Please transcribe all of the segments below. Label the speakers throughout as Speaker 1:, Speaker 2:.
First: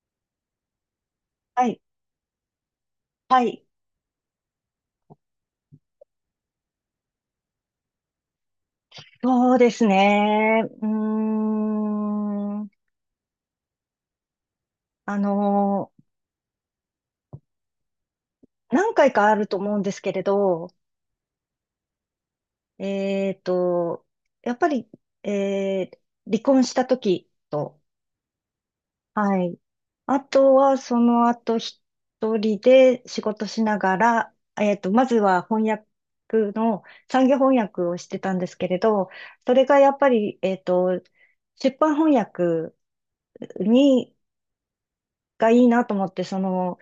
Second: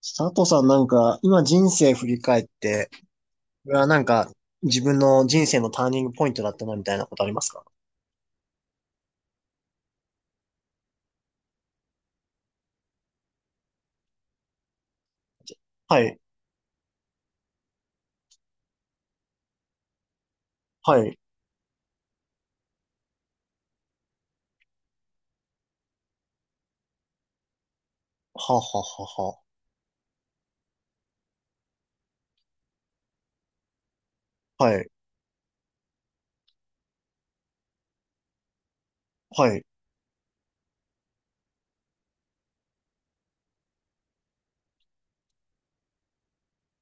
Speaker 1: 佐藤さんなんか、今
Speaker 2: は
Speaker 1: 人
Speaker 2: い。
Speaker 1: 生振り返って、
Speaker 2: はい。
Speaker 1: これはなんか、自分の人生のターニングポイントだったなみたいなことありますか？
Speaker 2: そうですね。うーん。あの
Speaker 1: はい、
Speaker 2: 何回かあると思うんですけれど、
Speaker 1: はい、
Speaker 2: えっと、やっぱり、えー離婚した時と、
Speaker 1: はは
Speaker 2: は
Speaker 1: は
Speaker 2: い。あとは、その後、一人で仕事しながら、
Speaker 1: は、はい、
Speaker 2: まずは翻訳の、産業翻訳をしてたんですけれど、
Speaker 1: は
Speaker 2: それ
Speaker 1: い、
Speaker 2: がやっぱり、出版翻訳に、がいいなと思って、その、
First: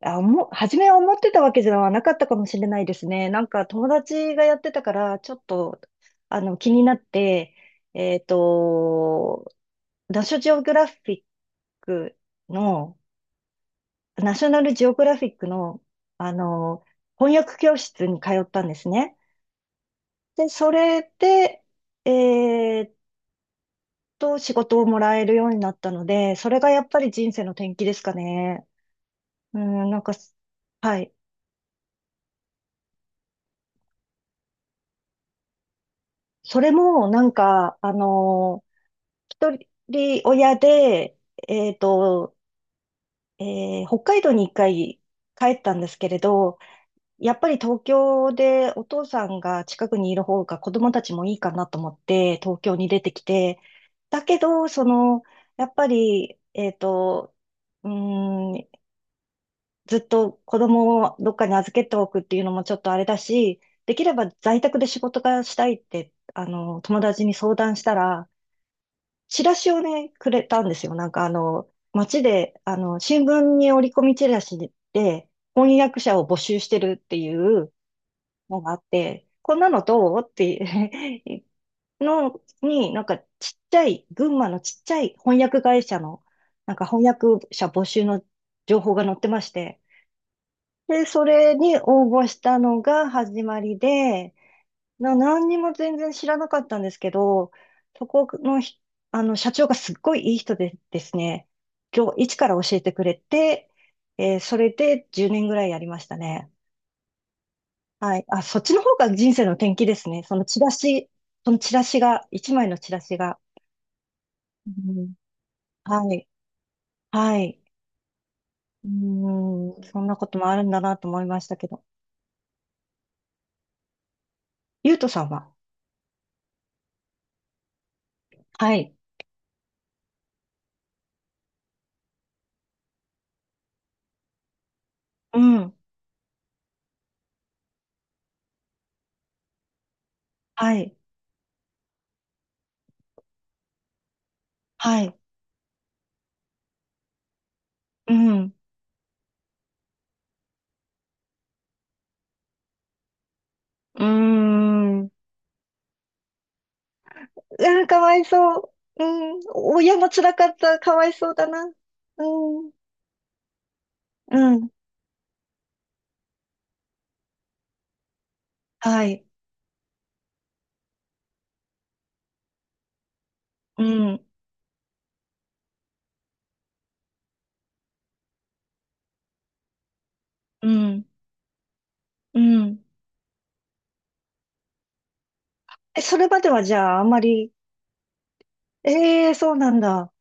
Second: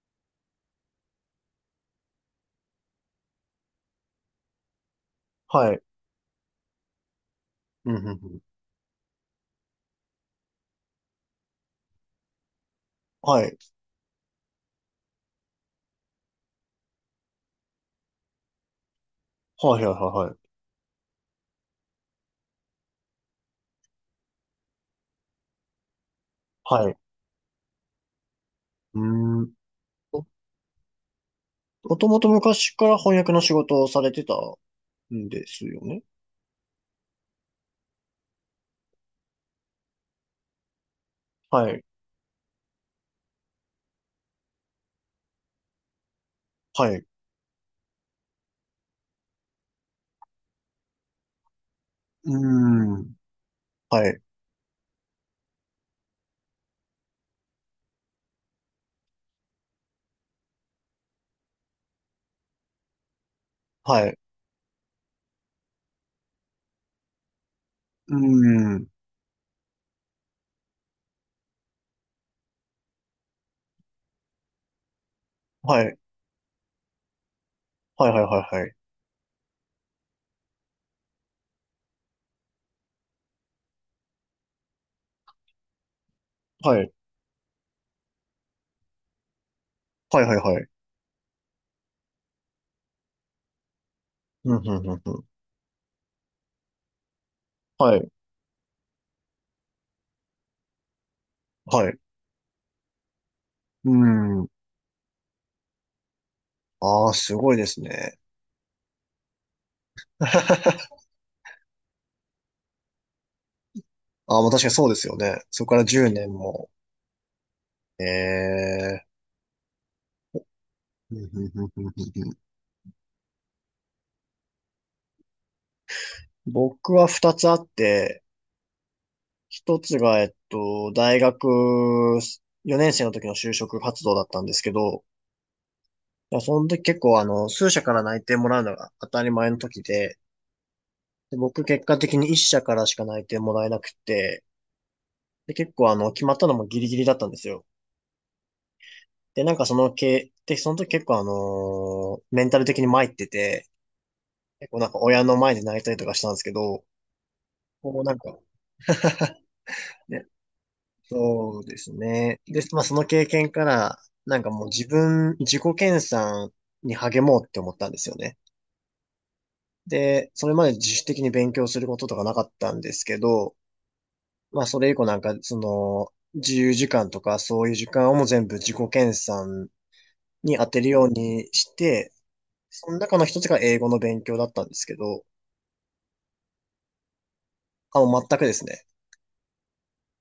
Speaker 2: あ、もう、初めは思ってたわけじゃなかったかもしれないですね。なんか友達がやってたから、ちょっ
Speaker 1: は
Speaker 2: と、
Speaker 1: い、
Speaker 2: 気になって、
Speaker 1: うん、うん、う
Speaker 2: えっ
Speaker 1: ん、
Speaker 2: と、ナショジオグラフィックの、
Speaker 1: はい、
Speaker 2: ナショナルジオグラフィックの、あの、翻訳教室に通ったんですね。
Speaker 1: はい、はい、は
Speaker 2: で、
Speaker 1: い、
Speaker 2: それで、えっ仕事をもらえるようになったので、それがやっ
Speaker 1: はい、
Speaker 2: ぱり人生の転機ですかね。
Speaker 1: うーん。
Speaker 2: うん、なんか、
Speaker 1: も
Speaker 2: はい。
Speaker 1: もともと昔から翻訳の仕事をされてたんですよね？
Speaker 2: それも、なんか、一人親で、え
Speaker 1: は
Speaker 2: っ
Speaker 1: い、
Speaker 2: と、北海道に一回帰ったんですけれど、
Speaker 1: はい、う
Speaker 2: やっぱり東京でお父さんが近くにいる方が子供たちもいいかなと思っ
Speaker 1: ー
Speaker 2: て東京に出て
Speaker 1: ん、
Speaker 2: きて、
Speaker 1: は
Speaker 2: だ
Speaker 1: い、
Speaker 2: けど、その、やっぱり、うーん、ずっと子供をどっかに預けておくっていうのもちょっとあれだし、でき
Speaker 1: は
Speaker 2: れ
Speaker 1: い、
Speaker 2: ば在宅で仕事がしたいって、友達に相談した
Speaker 1: うー
Speaker 2: ら、
Speaker 1: ん、
Speaker 2: チラシをね、くれたんですよ。なんか街で、新聞に折り込みチラシで、翻
Speaker 1: はい、
Speaker 2: 訳者を募集してるっていう
Speaker 1: はい、はい、
Speaker 2: の
Speaker 1: は
Speaker 2: があ
Speaker 1: い、
Speaker 2: って、こんなのどうっていう のに、なんかちっちゃい、群馬のちっちゃい翻訳会社の、なん
Speaker 1: は
Speaker 2: か
Speaker 1: い、
Speaker 2: 翻訳者募集の情報が載ってまして、
Speaker 1: はい、はい、はい、はい、
Speaker 2: で、それに応募したのが始まりで、
Speaker 1: うん、うん、うん、うん、
Speaker 2: 何にも全然知らなかったんですけど、
Speaker 1: は
Speaker 2: そ
Speaker 1: い、
Speaker 2: このひ、社長がすっごいいい人でですね、
Speaker 1: はい、う
Speaker 2: 今日、一から教えてくれて、
Speaker 1: ーん。
Speaker 2: それで10年ぐらいやりましたね。
Speaker 1: ああ、すごいです
Speaker 2: は
Speaker 1: ね。
Speaker 2: い。あ、そっちの方が人生の転機ですね。そのチラシが、一枚のチラシが。
Speaker 1: ああ、もう確か
Speaker 2: う
Speaker 1: にそうです
Speaker 2: ん、
Speaker 1: よね。そこから10
Speaker 2: はい。
Speaker 1: 年も。
Speaker 2: はい。
Speaker 1: え
Speaker 2: う
Speaker 1: え。
Speaker 2: ん、そんなこともあるんだなと
Speaker 1: ふ
Speaker 2: 思い
Speaker 1: ん
Speaker 2: ま
Speaker 1: ふ
Speaker 2: し
Speaker 1: ん
Speaker 2: た
Speaker 1: ふ
Speaker 2: け
Speaker 1: んふ
Speaker 2: ど。
Speaker 1: んふんふん。
Speaker 2: ゆうとさんは？
Speaker 1: 僕は2つあって、
Speaker 2: はい。
Speaker 1: 1つが、大学4年生の時の就職活動だったんですけど、
Speaker 2: うん。
Speaker 1: いやその時結構数社から内定もらうのが当たり前の時で、
Speaker 2: はい。
Speaker 1: で僕結果的に1社からしか内定もらえなくて、
Speaker 2: はい。
Speaker 1: で結構決まったのもギリギリだったんですよ。
Speaker 2: うん。
Speaker 1: で、なんかそのけ、で、その時結構メンタル的に参ってて、
Speaker 2: うー
Speaker 1: 結構なんか
Speaker 2: ん。
Speaker 1: 親の前で泣いたりとかしたんですけど、
Speaker 2: うわー、か
Speaker 1: こう
Speaker 2: わ
Speaker 1: なん
Speaker 2: い
Speaker 1: か、
Speaker 2: そう。うん。親も
Speaker 1: ね、
Speaker 2: 辛かった。かわいそうだ
Speaker 1: そ
Speaker 2: な。
Speaker 1: うですね。で、
Speaker 2: うん。
Speaker 1: まあその経験から、なん
Speaker 2: う
Speaker 1: かもう
Speaker 2: ん。
Speaker 1: 自己研鑽に励もうって思ったんですよね。
Speaker 2: はい。
Speaker 1: で、それまで自主的に勉強することとかなかったんですけど、
Speaker 2: うん。
Speaker 1: まあそれ以降なんか、自由時間とかそういう時間をもう全部自己研鑽に当
Speaker 2: う
Speaker 1: てる
Speaker 2: ん。
Speaker 1: ようにして、
Speaker 2: うん。
Speaker 1: その中の一つが英語の勉強だったんですけど、
Speaker 2: え、それまではじゃあ、あまり？
Speaker 1: あ、もう全くですね。
Speaker 2: ええー、そうなんだ。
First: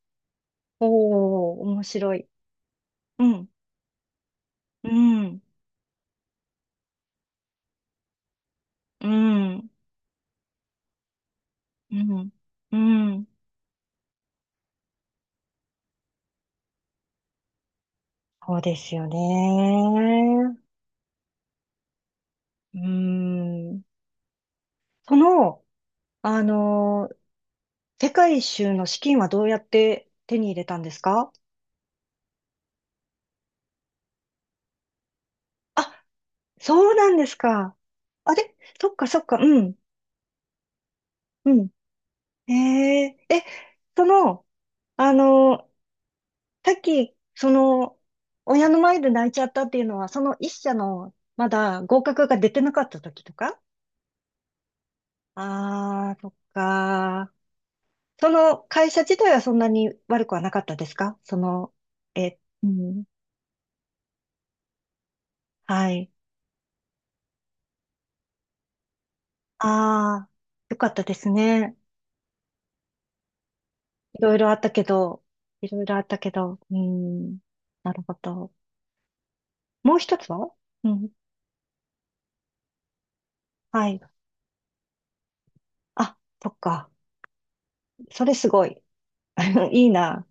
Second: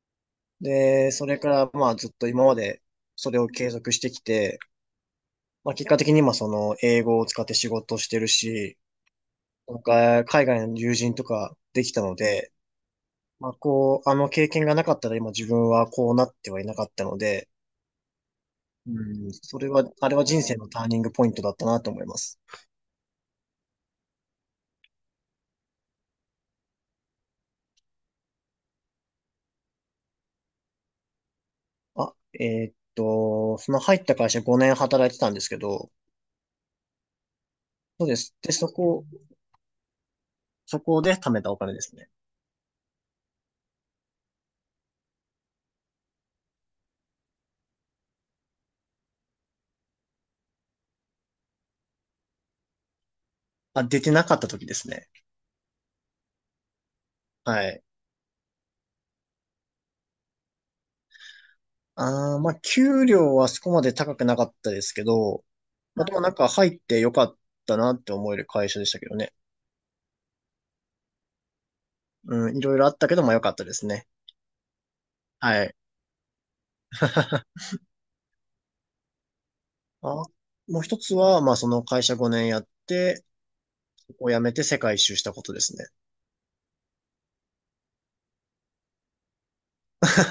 Speaker 1: で、それか
Speaker 2: おー、
Speaker 1: ら
Speaker 2: 面
Speaker 1: まあずっ
Speaker 2: 白
Speaker 1: と
Speaker 2: い。
Speaker 1: 今まで
Speaker 2: う
Speaker 1: それを
Speaker 2: ん。
Speaker 1: 継続してきて、
Speaker 2: うん。
Speaker 1: まあ結果的に今その英語を使って仕事をしてるし、
Speaker 2: うん。
Speaker 1: なんか海外の友人とかでき
Speaker 2: う
Speaker 1: たの
Speaker 2: ん。
Speaker 1: で、
Speaker 2: うん。
Speaker 1: まあこう、あの経験がなかったら今自分はこうなってはいなかったので、
Speaker 2: そうで
Speaker 1: う
Speaker 2: すよ
Speaker 1: ん、それは、あれは人生
Speaker 2: ね。
Speaker 1: のターニングポイントだったなと思います。
Speaker 2: うーん。その、あの世界一周の資金はどうやって手に入れたんですか？
Speaker 1: あ、その入った会社5年働いてたんですけど、
Speaker 2: あ、そうなんですか。
Speaker 1: そうで
Speaker 2: あ
Speaker 1: す。で、
Speaker 2: れ？
Speaker 1: そ
Speaker 2: そっ
Speaker 1: こ、
Speaker 2: かそっか、うん、
Speaker 1: そこで貯めた
Speaker 2: う
Speaker 1: お
Speaker 2: ん。
Speaker 1: 金ですね。
Speaker 2: えええ、その、あの、さっき、その、親の前で泣いちゃったっていうのは、その一社の、まだ合格が出てなかった時とか？
Speaker 1: あ、出てなかった時ですね。
Speaker 2: ああー、そっか。
Speaker 1: はい。
Speaker 2: その会社自体はそんなに悪くはなかったですか？その、
Speaker 1: あ
Speaker 2: え、
Speaker 1: あ、まあ、
Speaker 2: うん、
Speaker 1: 給料はそこまで高くなかったですけど、
Speaker 2: は
Speaker 1: まあ、
Speaker 2: い。
Speaker 1: でもなんか入ってよかったなって思える会社でしたけどね。
Speaker 2: ああ、よかったですね。
Speaker 1: うん、いろいろあったけど、まあ、よかったですね。
Speaker 2: いろいろあったけど、
Speaker 1: は
Speaker 2: い
Speaker 1: い。
Speaker 2: ろいろあったけど、うん、なるほど。もう
Speaker 1: あ、
Speaker 2: 一つは？
Speaker 1: もう
Speaker 2: う
Speaker 1: 一
Speaker 2: ん。
Speaker 1: つは、まあ、その会社5年やって、
Speaker 2: はい。
Speaker 1: そこを辞めて世界一周したことですね。
Speaker 2: あ、そっか。それすごい。いいな。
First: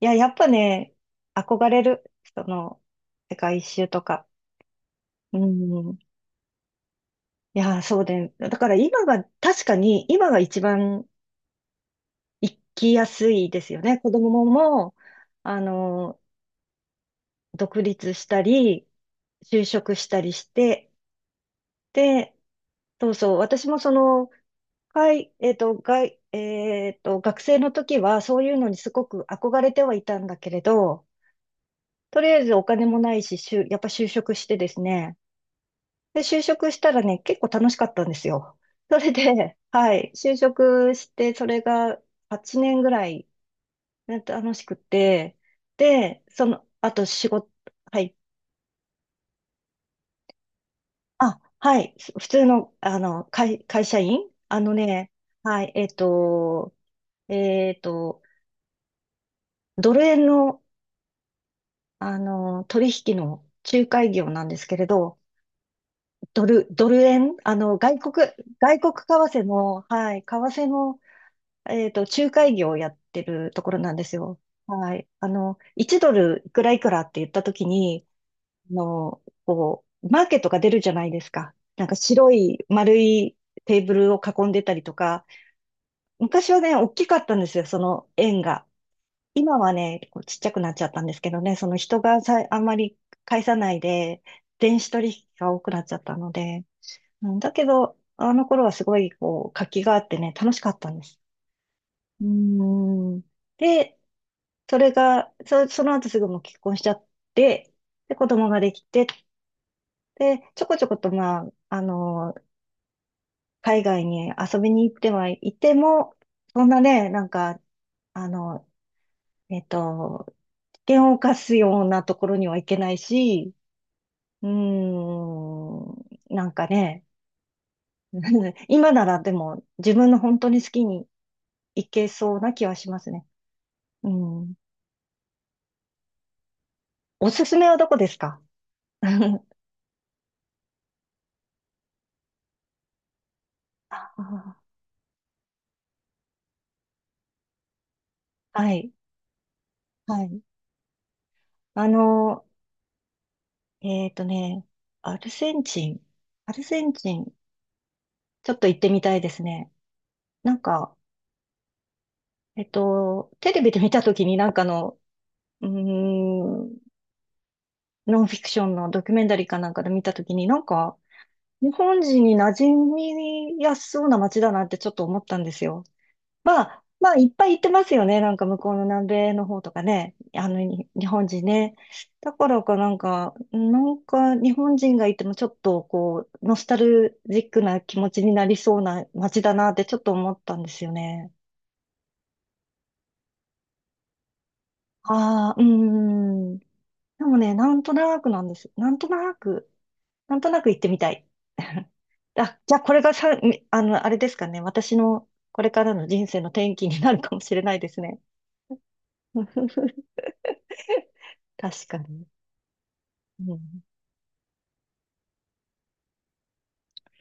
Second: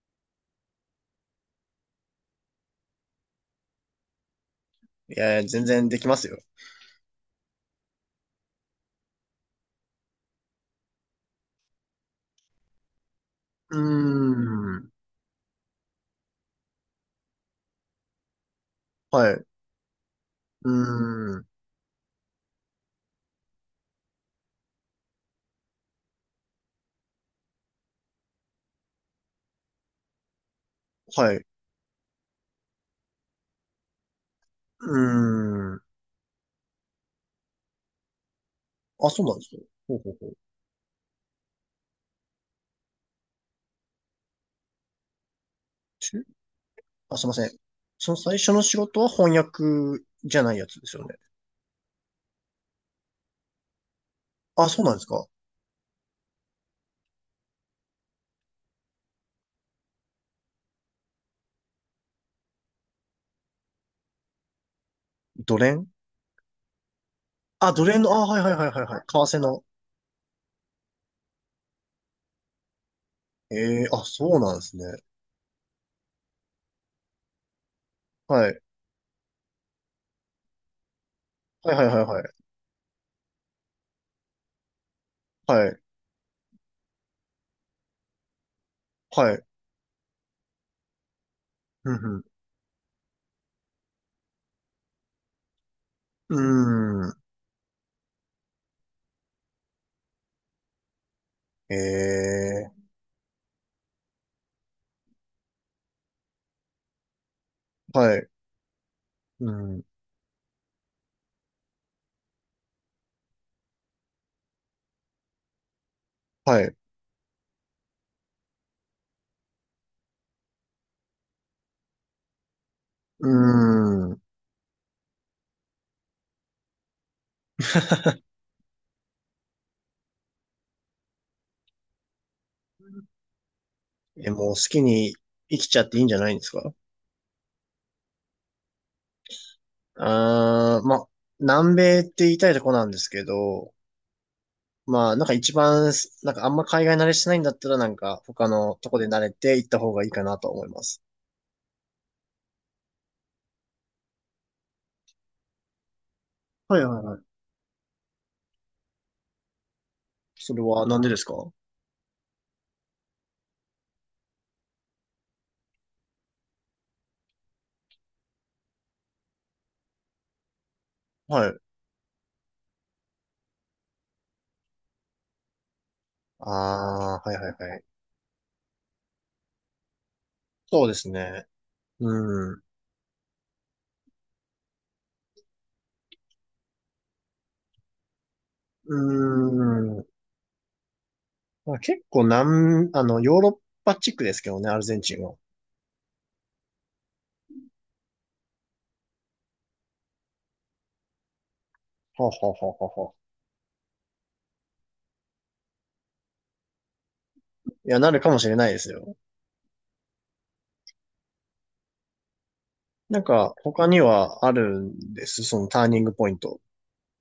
Speaker 2: いや、やっぱね、憧れる。その、世界一周とか。
Speaker 1: い
Speaker 2: う
Speaker 1: やいや、全然
Speaker 2: ん。
Speaker 1: できますよ。
Speaker 2: いや、そうで、だから今が、確かに今が一番行きやすいです
Speaker 1: う
Speaker 2: よね。子供も
Speaker 1: ーん。
Speaker 2: も、あの、独立したり、
Speaker 1: はい。う
Speaker 2: 就職したりし
Speaker 1: ー
Speaker 2: て、
Speaker 1: ん。
Speaker 2: で、そうそう、私もその、はい、えっと、がい、えっと、学生の時はそういうのにすごく憧れてはいたんだけれど、
Speaker 1: はい。
Speaker 2: とりあえずお金もないし、やっぱ就職してです
Speaker 1: う
Speaker 2: ね。
Speaker 1: ーん。
Speaker 2: で、就職したらね、結構楽しかったんですよ。そ
Speaker 1: あ、
Speaker 2: れ
Speaker 1: そ
Speaker 2: で、
Speaker 1: うなんです よ。
Speaker 2: は
Speaker 1: ほう
Speaker 2: い、
Speaker 1: ほうほう。
Speaker 2: 就職して、それが8年ぐらいなんか楽しくて、
Speaker 1: し
Speaker 2: で、その、あと
Speaker 1: あ、すい
Speaker 2: 仕
Speaker 1: ませ
Speaker 2: 事、
Speaker 1: ん。
Speaker 2: は
Speaker 1: そ
Speaker 2: い、
Speaker 1: の最初の仕事は翻訳じゃないやつですよね。
Speaker 2: あ、はい、普通の、あの、会社員あ
Speaker 1: あ、
Speaker 2: の
Speaker 1: そうなんです
Speaker 2: ね、
Speaker 1: か。
Speaker 2: はい、えっと、ドル円の取引の仲介業なんですけれど、
Speaker 1: ドレン。
Speaker 2: ドル円、
Speaker 1: あ、ドレンの、あ、はいはいはい
Speaker 2: 外
Speaker 1: はい
Speaker 2: 国
Speaker 1: はい。為
Speaker 2: 為
Speaker 1: 替
Speaker 2: 替
Speaker 1: の。
Speaker 2: の、はい、為替の、仲介業をやってるところ
Speaker 1: ええ、
Speaker 2: なん
Speaker 1: あ、
Speaker 2: です
Speaker 1: そう
Speaker 2: よ。
Speaker 1: なんですね。
Speaker 2: はい。あの、1ドルいくらいくらって言ったときに、
Speaker 1: はい。
Speaker 2: マーケットが出るじゃないですか。
Speaker 1: はいは
Speaker 2: な
Speaker 1: い
Speaker 2: んか
Speaker 1: はいは
Speaker 2: 白
Speaker 1: い。
Speaker 2: い丸いテーブルを囲んでたりとか、
Speaker 1: はい。
Speaker 2: 昔はね、大きかったんですよ、その円が。
Speaker 1: はい。
Speaker 2: 今はね、こうちっちゃくなっちゃったんですけどね、その
Speaker 1: う
Speaker 2: 人が
Speaker 1: ん
Speaker 2: さ、あんまり介さないで、電子取引が多くなっちゃったの
Speaker 1: う
Speaker 2: で、
Speaker 1: ん。うーん。
Speaker 2: うん。だけど、あの頃はすごいこう活気があってね、楽しかったんです。う
Speaker 1: ええ、
Speaker 2: ーん。で、それが、そ、その後すぐもう結婚しちゃって、で、
Speaker 1: は
Speaker 2: 子
Speaker 1: い。
Speaker 2: 供ができて、
Speaker 1: うん。
Speaker 2: で、ちょこちょこと、まあ、あの、海外に遊びに行ってはいても、
Speaker 1: は
Speaker 2: そん
Speaker 1: い。
Speaker 2: なね、なんか、あの、えっと、険を冒すようなところには行けない
Speaker 1: う
Speaker 2: し、
Speaker 1: ーん。
Speaker 2: うーん、なんかね、今ならでも自分の本当に好きに行けそうな気はしますね。う
Speaker 1: え、もう
Speaker 2: ん。
Speaker 1: 好きに生きちゃっていいんじゃないんですか？
Speaker 2: おすすめはどこですか？ あ
Speaker 1: あー、ま、南米って言いたいとこなんですけど、
Speaker 2: あ、
Speaker 1: まあ、なんか一番す、なんかあんま海外慣れしてないんだったらなんか他
Speaker 2: は
Speaker 1: のと
Speaker 2: い、
Speaker 1: こで慣れて行った方がいい
Speaker 2: は
Speaker 1: かな
Speaker 2: い。
Speaker 1: と思います。
Speaker 2: あの、えっとね、アルゼンチン。アル
Speaker 1: は
Speaker 2: ゼ
Speaker 1: い
Speaker 2: ン
Speaker 1: はい
Speaker 2: チ
Speaker 1: はい。
Speaker 2: ン、ちょっと行ってみたいですね。な
Speaker 1: そ
Speaker 2: ん
Speaker 1: れは
Speaker 2: か、
Speaker 1: なんでですか？は
Speaker 2: テレビで見たときになんかの、うーん、ノンフィクションのドキュメンタリーかなんかで見たときに、なんか、
Speaker 1: い。
Speaker 2: 日本人に馴染みやすそうな街だなってちょっと思ったんですよ。まあ、まあ、
Speaker 1: あ
Speaker 2: い
Speaker 1: あ、
Speaker 2: っ
Speaker 1: はい
Speaker 2: ぱ
Speaker 1: は
Speaker 2: い
Speaker 1: い
Speaker 2: 行って
Speaker 1: はい。
Speaker 2: ますよね。なんか向こうの南米の方とかね。
Speaker 1: そうで
Speaker 2: 日
Speaker 1: す
Speaker 2: 本人
Speaker 1: ね。
Speaker 2: ね。だか
Speaker 1: う
Speaker 2: ら
Speaker 1: ん。
Speaker 2: かなんか、なんか日本人がいてもちょっとこう、ノスタルジックな気持ちになりそう
Speaker 1: う
Speaker 2: な街だなってちょっ
Speaker 1: ん。
Speaker 2: と思ったんですよね。
Speaker 1: まあ、結構ヨーロッパ地区ですけどね、アルゼンチンは。
Speaker 2: ああ、うーん。でもね、なんとなくなんです。なんとなく。なんとなく行ってみたい。
Speaker 1: はは
Speaker 2: あ、じ
Speaker 1: は
Speaker 2: ゃあこれ
Speaker 1: は
Speaker 2: が
Speaker 1: は。
Speaker 2: さ、みあの、あれですかね。私のこれからの人生の転機になるかもしれ
Speaker 1: い
Speaker 2: ないで
Speaker 1: や、
Speaker 2: す
Speaker 1: な
Speaker 2: ね。
Speaker 1: るかもしれないですよ。
Speaker 2: 確かに。
Speaker 1: なん
Speaker 2: う
Speaker 1: か、
Speaker 2: ん。
Speaker 1: 他にはあるんですそのターニングポイント？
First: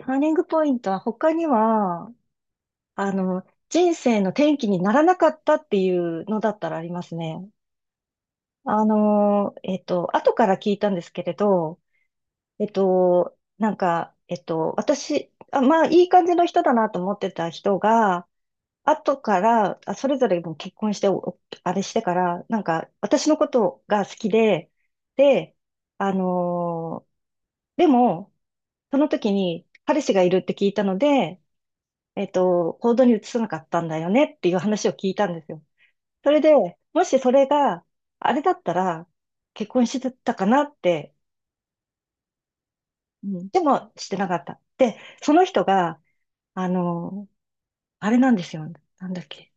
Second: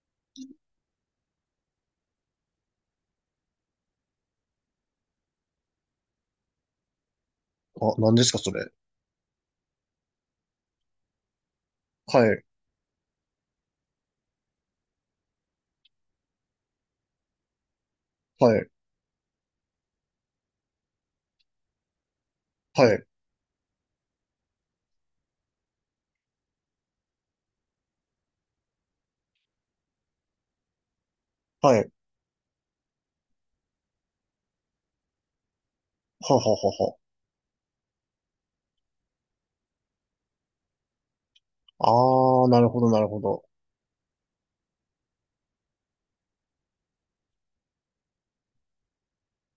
Speaker 2: ターニングポイントは他には、あの、人生の転機にならなかったっていうのだったらありますね。
Speaker 1: あ、何ですか、それ。
Speaker 2: 後から聞いたんですけれど、
Speaker 1: はい、
Speaker 2: 私、あ、まあ、いい感じの人だなと思ってた人が、
Speaker 1: はい、
Speaker 2: 後から、あ、それぞれもう結婚して、あれしてから、なん
Speaker 1: は
Speaker 2: か、
Speaker 1: い、
Speaker 2: 私のことが好きで、で、あのーでも、その時に彼氏がいるって聞いたので、
Speaker 1: はい。
Speaker 2: 行動に移さなかったんだよねっていう話を聞いたんですよ。そ
Speaker 1: は
Speaker 2: れで、
Speaker 1: ははは
Speaker 2: もしそれがあれだったら、結婚してたかなって、
Speaker 1: は。ああ、なるほど、なるほ
Speaker 2: う
Speaker 1: ど。
Speaker 2: ん。でもしてなかった。で、その人が、あのーあれなんですよ。なんだっけ。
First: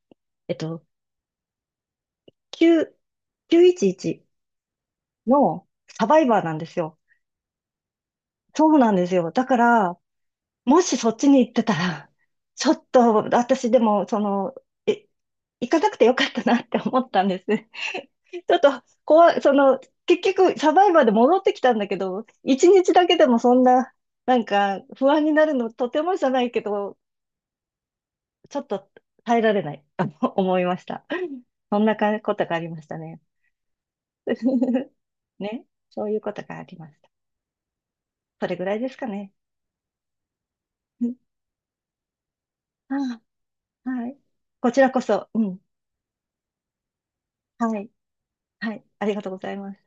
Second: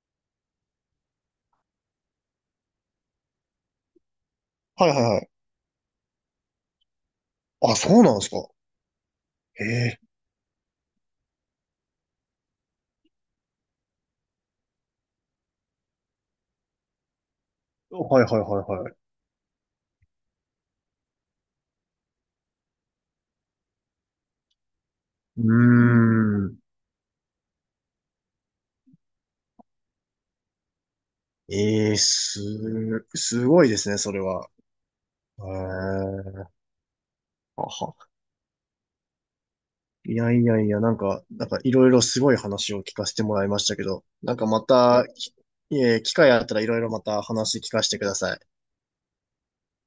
Speaker 2: えっと、9、911
Speaker 1: はいはいはい。
Speaker 2: のサバイバーなんですよ。
Speaker 1: あ、そうなんですか。
Speaker 2: そうなんですよ。だか
Speaker 1: へ
Speaker 2: ら、
Speaker 1: え。
Speaker 2: もしそっちに行ってたら、ちょっと私でも、その、え、行かなくてよかったなって思ったんです。
Speaker 1: はいはい
Speaker 2: ちょっ
Speaker 1: は
Speaker 2: と
Speaker 1: いはい。
Speaker 2: 怖い、その、結局サバイバーで戻ってきたんだけど、一日だけでもそんな、なんか不安に
Speaker 1: う
Speaker 2: な
Speaker 1: ー
Speaker 2: るのとてもじゃない
Speaker 1: ん。
Speaker 2: けど、ちょっと耐えられない、あの思いました。そん
Speaker 1: え
Speaker 2: な
Speaker 1: え、
Speaker 2: かこ
Speaker 1: す、
Speaker 2: とがありましたね。
Speaker 1: すごいですね、それは。へ
Speaker 2: ね、そういうこと
Speaker 1: え、
Speaker 2: がありました。
Speaker 1: はは。
Speaker 2: それぐらいですかね。
Speaker 1: いやいやいや、なんかいろいろすごい話を聞かせ
Speaker 2: あ、
Speaker 1: てもらいましたけど、
Speaker 2: はい。
Speaker 1: なんかま
Speaker 2: こちらこ
Speaker 1: た、
Speaker 2: そ、
Speaker 1: き
Speaker 2: うん。
Speaker 1: いえ、機会あったらいろいろまた話聞
Speaker 2: は
Speaker 1: か
Speaker 2: い。
Speaker 1: せてください。
Speaker 2: はい。ありがとうございます。